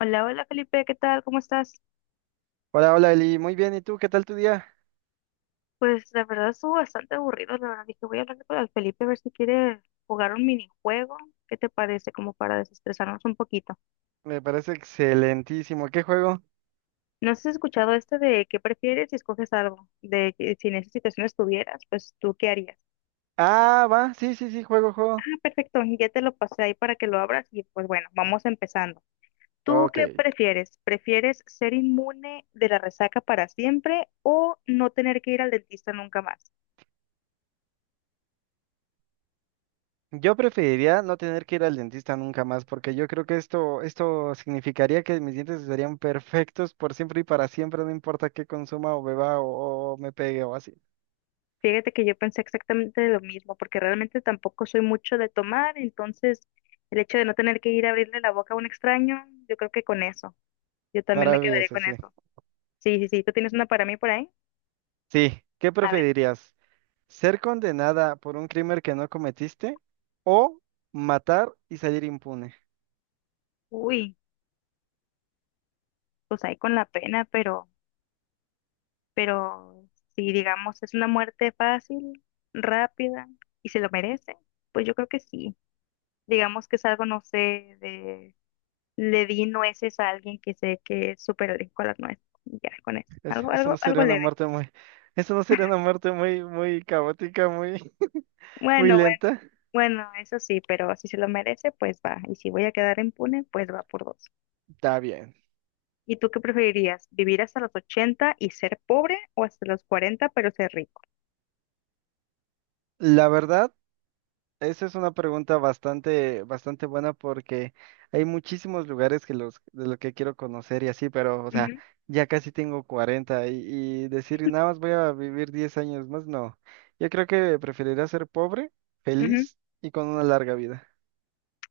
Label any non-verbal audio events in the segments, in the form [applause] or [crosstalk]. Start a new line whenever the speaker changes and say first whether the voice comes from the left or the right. left: Hola, hola Felipe, ¿qué tal? ¿Cómo estás?
right: Hola, hola Eli, muy bien, ¿y tú? ¿Qué tal tu día?
left: Pues la verdad estuvo bastante aburrido, la verdad dije voy a hablar con el Felipe a ver si quiere jugar un minijuego. ¿Qué te parece? Como para desestresarnos un poquito.
right: Me parece excelentísimo, ¿qué juego?
left: ¿No has escuchado este de qué prefieres si escoges algo? De que si en esa situación estuvieras, pues tú qué harías.
right: Ah, va, sí, sí, sí, juego.
left: Ah, perfecto, ya te lo pasé ahí para que lo abras y pues bueno, vamos empezando. ¿Tú
right: Ok,
left: qué prefieres? ¿Prefieres ser inmune de la resaca para siempre o no tener que ir al dentista nunca más?
right: yo preferiría no tener que ir al dentista nunca más, porque yo creo que esto significaría que mis dientes estarían perfectos por siempre y para siempre, no importa qué consuma o beba o me pegue o así.
left: Fíjate que yo pensé exactamente lo mismo, porque realmente tampoco soy mucho de tomar, entonces el hecho de no tener que ir a abrirle la boca a un extraño, yo creo que con eso, yo también me quedaría
right: Maravilloso,
left: con
right: sí.
left: eso. Sí, sí, sí, ¿tú tienes una para mí por ahí?
right: Sí, ¿qué
left: A ver,
right: preferirías? ¿Ser condenada por un crimen que no cometiste o matar y salir impune?
left: uy, pues ahí con la pena, pero si digamos es una muerte fácil, rápida y se lo merece, pues yo creo que sí. Digamos que es algo, no sé, de le di nueces a alguien que sé que es súper alcohólico a las nueces. Ya, con eso. Algo,
right: Eso no
left: algo, algo
right: sería una
left: leve.
right: muerte muy, [laughs] eso no sería una muerte muy caótica, [laughs] muy
left: Bueno, bueno,
right: lenta.
left: bueno, eso sí, pero si se lo merece, pues va. Y si voy a quedar impune, pues va por dos.
right: Está bien.
left: ¿Y tú qué preferirías? ¿Vivir hasta los 80 y ser pobre o hasta los 40 pero ser rico?
right: La verdad, esa es una pregunta bastante buena porque hay muchísimos lugares de los que quiero conocer y así, pero, o sea,
left: Ujú,
right: ya casi tengo 40 y decir nada más voy a vivir 10 años más, no. Yo creo que preferiría ser pobre,
left: ujú.
right: feliz y con una larga vida. [laughs]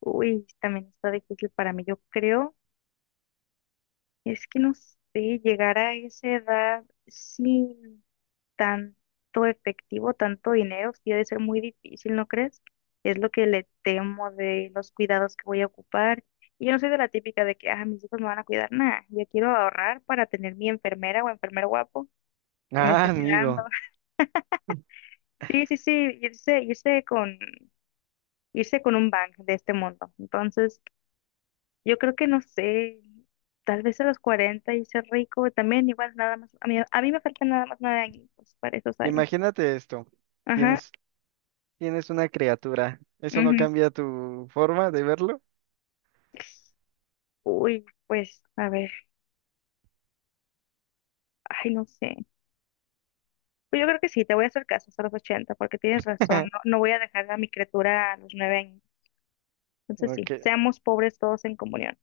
left: Uy, también está difícil para mí. Yo creo, es que no sé, llegar a esa edad, sí. Tanto efectivo, tanto dinero, sí debe ser muy difícil, ¿no crees? Es lo que le temo de los cuidados que voy a ocupar. Y yo no soy de la típica de que, ah, mis hijos me van a cuidar, nada, yo quiero ahorrar para tener mi enfermera o enfermero guapo que me
right: Ah,
left: esté cuidando.
right: amigo,
left: [laughs] Sí, sí, sí, irse, irse con, irse con un bank de este mundo. Entonces, yo creo que no sé, tal vez a los 40 y ser rico también, igual nada más, a mí me faltan nada más 9 años para esos años.
right: imagínate esto.
left: Ajá.
right: Tienes Tienes una criatura. ¿Eso no
left: Ujú.
right: cambia tu forma de verlo?
left: Uy, pues, a ver, ay, no sé. Pues yo creo que sí, te voy a hacer caso a los 80 porque tienes razón, no,
right: [laughs]
left: no voy a dejar a mi criatura a los 9 años. Entonces sí,
right: Ok.
left: seamos pobres todos en comunión.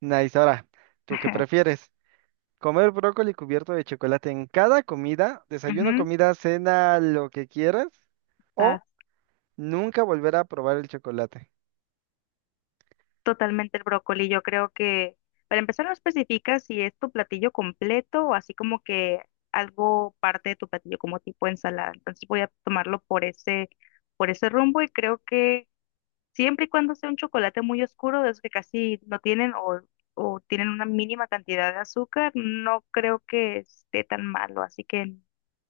right: Nice. Ahora, ¿tú qué
left: [laughs]
right: prefieres? ¿Comer brócoli cubierto de chocolate en cada comida? ¿Desayuno,
left: Ujú,
right: comida, cena, lo que quieras? ¿O
left: está
right: nunca volver a probar el chocolate?
left: totalmente el brócoli, yo creo que, para empezar, no especifica si es tu platillo completo o así como que algo parte de tu platillo como tipo ensalada. Entonces voy a tomarlo por ese rumbo y creo que siempre y cuando sea un chocolate muy oscuro, de esos que casi no tienen o tienen una mínima cantidad de azúcar, no creo que esté tan malo, así que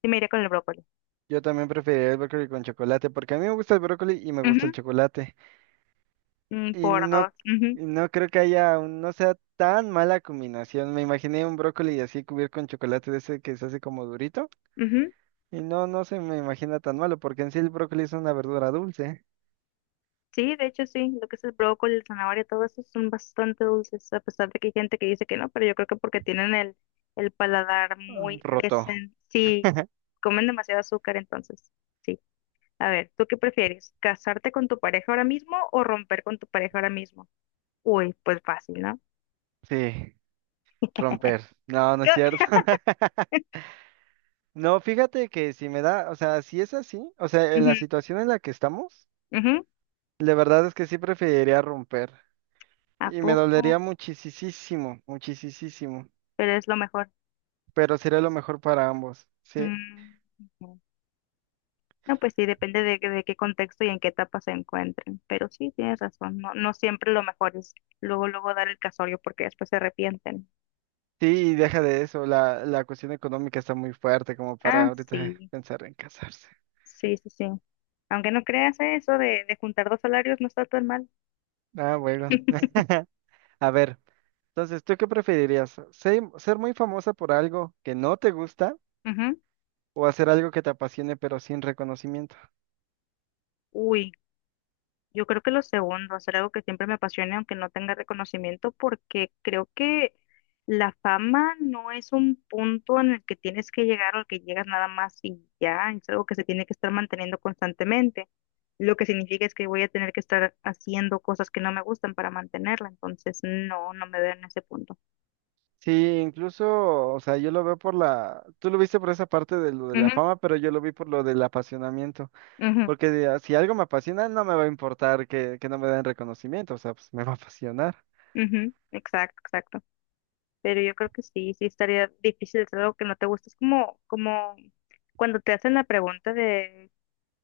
left: sí me iría con el brócoli.
right: Yo también preferiría el brócoli con chocolate porque a mí me gusta el brócoli y me
left: Ujú,
right: gusta el chocolate.
left: mm,
right: Y
left: por
right: no,
left: dos. Ujú,
right: y no creo que no sea tan mala combinación. Me imaginé un brócoli así cubierto con chocolate de ese que se hace como durito.
left: ujú.
right: Y no, no se me imagina tan malo, porque en sí el brócoli es una verdura dulce.
left: Sí, de hecho sí, lo que es el brócoli, el zanahoria, todo eso son bastante dulces, a pesar de que hay gente que dice que no, pero yo creo que porque tienen el paladar
right: Ah,
left: muy
right: roto.
left: desen... Sí, comen demasiado azúcar entonces. Sí. A ver, ¿tú qué prefieres? ¿Casarte con tu pareja ahora mismo o romper con tu pareja ahora mismo? Uy, pues fácil, ¿no?
right: Sí, romper. No, no es
left: Yo-
right: cierto.
left: [laughs]
right: [laughs] No, fíjate que si me da, o sea, si es así, o sea, en
left: Ujú,
right: la situación en la que estamos,
left: ujú,
right: la verdad es que sí preferiría romper.
left: ¿a
right: Y me
left: poco?
right: dolería muchísimo, muchísimo.
left: Pero es lo mejor.
right: Pero sería lo mejor para ambos. Sí,
left: Mm, ujú. No, pues sí, depende de qué contexto y en qué etapa se encuentren. Pero sí, tienes razón. No, no siempre lo mejor es luego, luego dar el casorio porque después se arrepienten.
right: sí, y deja de eso. La cuestión económica está muy fuerte como para
left: Ah,
right: ahorita
left: sí.
right: pensar en casarse.
left: Sí, sí, sí. Aunque no creas eso de juntar dos salarios no está tan mal.
right: Ah, bueno. [laughs] A ver. Entonces, ¿tú qué preferirías? Ser muy famosa por algo que no te gusta
left: Ujú.
right: o hacer algo que te apasione pero sin reconocimiento?
left: Uy, yo creo que lo segundo, hacer algo que siempre me apasione, aunque no tenga reconocimiento, porque creo que la fama no es un punto en el que tienes que llegar o al que llegas nada más y ya, es algo que se tiene que estar manteniendo constantemente, lo que significa es que voy a tener que estar haciendo cosas que no me gustan para mantenerla, entonces no, no me veo en ese punto.
right: Sí, incluso, o sea, yo lo veo por la, tú lo viste por esa parte de lo de la
left: Ujú,
right: fama, pero yo lo vi por lo del apasionamiento,
left: ujú,
right: porque si algo me apasiona, no me va a importar que no me den reconocimiento, o sea, pues me va a apasionar.
left: ujú, exacto, exacto. Pero yo creo que sí, sí estaría difícil hacer algo que no te gusta, es como, como cuando te hacen la pregunta de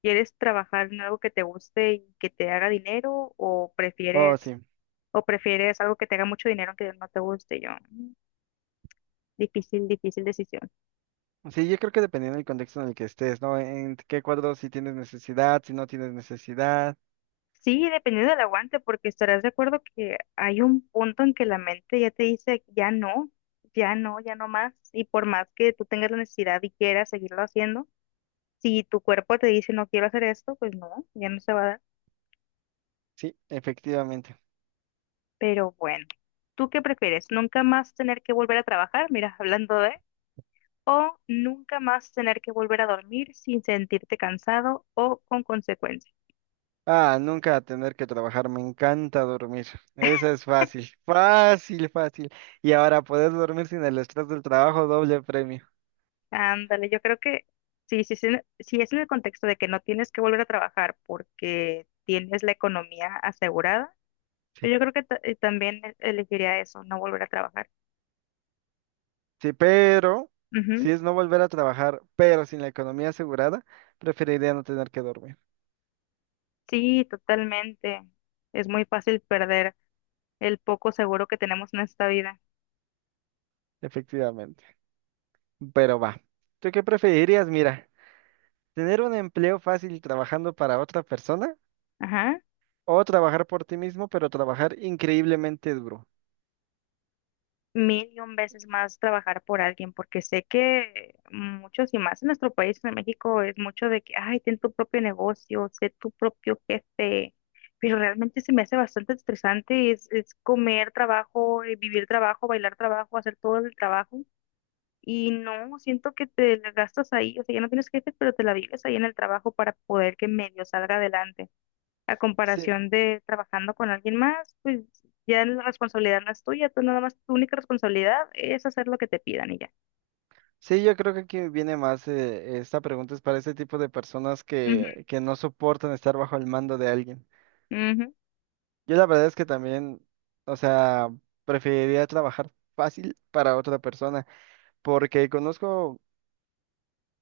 left: ¿quieres trabajar en algo que te guste y que te haga dinero
right: Oh, sí.
left: o prefieres algo que te haga mucho dinero aunque no te guste? Y yo, "Mm, difícil, difícil decisión".
right: Sí, yo creo que dependiendo del contexto en el que estés, ¿no? En qué cuadro, si tienes necesidad, si no tienes necesidad.
left: Sí, dependiendo del aguante, porque estarás de acuerdo que hay un punto en que la mente ya te dice, ya no, ya no, ya no más. Y por más que tú tengas la necesidad y quieras seguirlo haciendo, si tu cuerpo te dice, no quiero hacer esto, pues no, ya no se va a dar.
right: Sí, efectivamente.
left: Pero bueno, ¿tú qué prefieres? ¿Nunca más tener que volver a trabajar? Mira, [laughs] hablando de... o nunca más tener que volver a dormir sin sentirte cansado o con consecuencias.
right: Ah, nunca tener que trabajar, me encanta dormir. Eso es fácil, fácil, fácil. Y ahora poder dormir sin el estrés del trabajo, doble premio.
left: Ándale, yo creo que sí, sí, sí, si es en el contexto de que no tienes que volver a trabajar porque tienes la economía asegurada,
right: Sí.
left: pues yo creo que ta- también e- elegiría eso, no volver a trabajar.
right: Sí, pero
left: Ujú.
right: si es no volver a trabajar, pero sin la economía asegurada, preferiría no tener que dormir,
left: Sí, totalmente. Es muy fácil perder el poco seguro que tenemos en esta vida.
right: efectivamente. Pero va. ¿Tú qué preferirías? Mira, tener un empleo fácil trabajando para otra persona
left: Ajá.
right: o trabajar por ti mismo, pero trabajar increíblemente duro.
left: Mil y un veces más trabajar por alguien, porque sé que muchos y más en nuestro país, en México, es mucho de que, ay, ten tu propio negocio, sé tu propio jefe, pero realmente se me hace bastante estresante, es comer trabajo, vivir trabajo, bailar trabajo, hacer todo el trabajo, y no, siento que te la gastas ahí, o sea, ya no tienes jefe, pero te la vives ahí en el trabajo para poder que medio salga adelante a
right: Sí,
left: comparación de trabajando con alguien más, pues ya la responsabilidad no es tuya, tú nada más, tu única responsabilidad es hacer lo que te pidan y ya.
right: sí, yo creo que aquí viene más, esta pregunta es para ese tipo de personas
left: Ujú,
right: que no soportan estar bajo el mando de alguien.
left: ujú,
right: Yo la verdad es que también, o sea, preferiría trabajar fácil para otra persona, porque conozco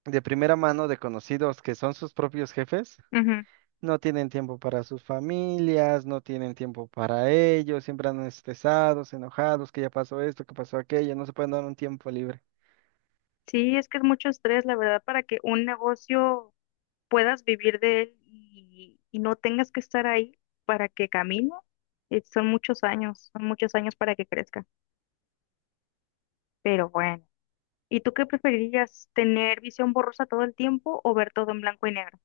right: de primera mano de conocidos que son sus propios jefes,
left: ujú.
right: no tienen tiempo para sus familias, no tienen tiempo para ellos, siempre andan estresados, enojados, que ya pasó esto, que pasó aquello, no se pueden dar un tiempo libre.
left: Sí, es que es mucho estrés, la verdad, para que un negocio puedas vivir de él y no tengas que estar ahí para que camine. Son muchos años para que crezca, pero bueno. ¿Y tú qué preferirías, tener visión borrosa todo el tiempo o ver todo en blanco y negro?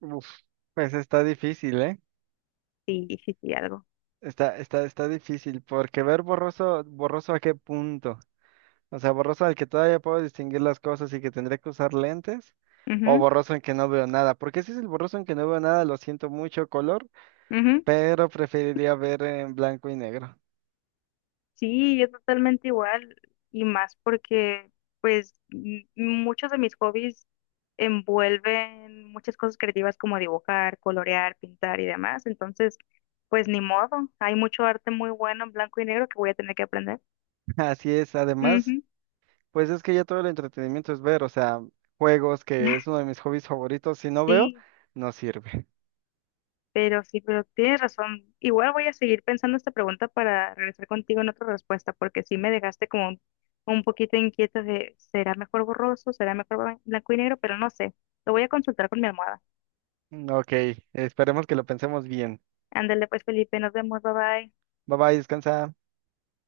right: Uf, pues está difícil, ¿eh?
left: Sí, sí, sí, algo.
right: Está difícil, porque ver borroso, borroso a qué punto. O sea, borroso al que todavía puedo distinguir las cosas y que tendré que usar lentes, o
left: Ujú,
right: borroso en que no veo nada. Porque si es el borroso en que no veo nada, lo siento mucho color,
left: ujú.
right: pero preferiría ver en blanco y negro.
left: Sí, yo totalmente igual y más porque pues m- muchos de mis hobbies envuelven muchas cosas creativas como dibujar, colorear, pintar y demás. Entonces, pues ni modo, hay mucho arte muy bueno en blanco y negro que voy a tener que aprender.
right: [laughs] Así es, además,
left: Ujú.
right: pues es que ya todo el entretenimiento es ver, o sea, juegos, que es uno
left: [laughs]
right: de mis hobbies favoritos, si no veo,
left: Sí,
right: no sirve.
left: pero sí, pero tienes razón. Igual voy a seguir pensando esta pregunta para regresar contigo en otra respuesta, porque sí me dejaste como un poquito inquieta de, ¿será mejor borroso? ¿Será mejor blan- blanco y negro? Pero no sé. Lo voy a consultar con mi almohada.
right: Ok, esperemos que lo pensemos bien.
left: Ándale pues, Felipe, nos vemos, bye bye.
right: Bye bye, descansa.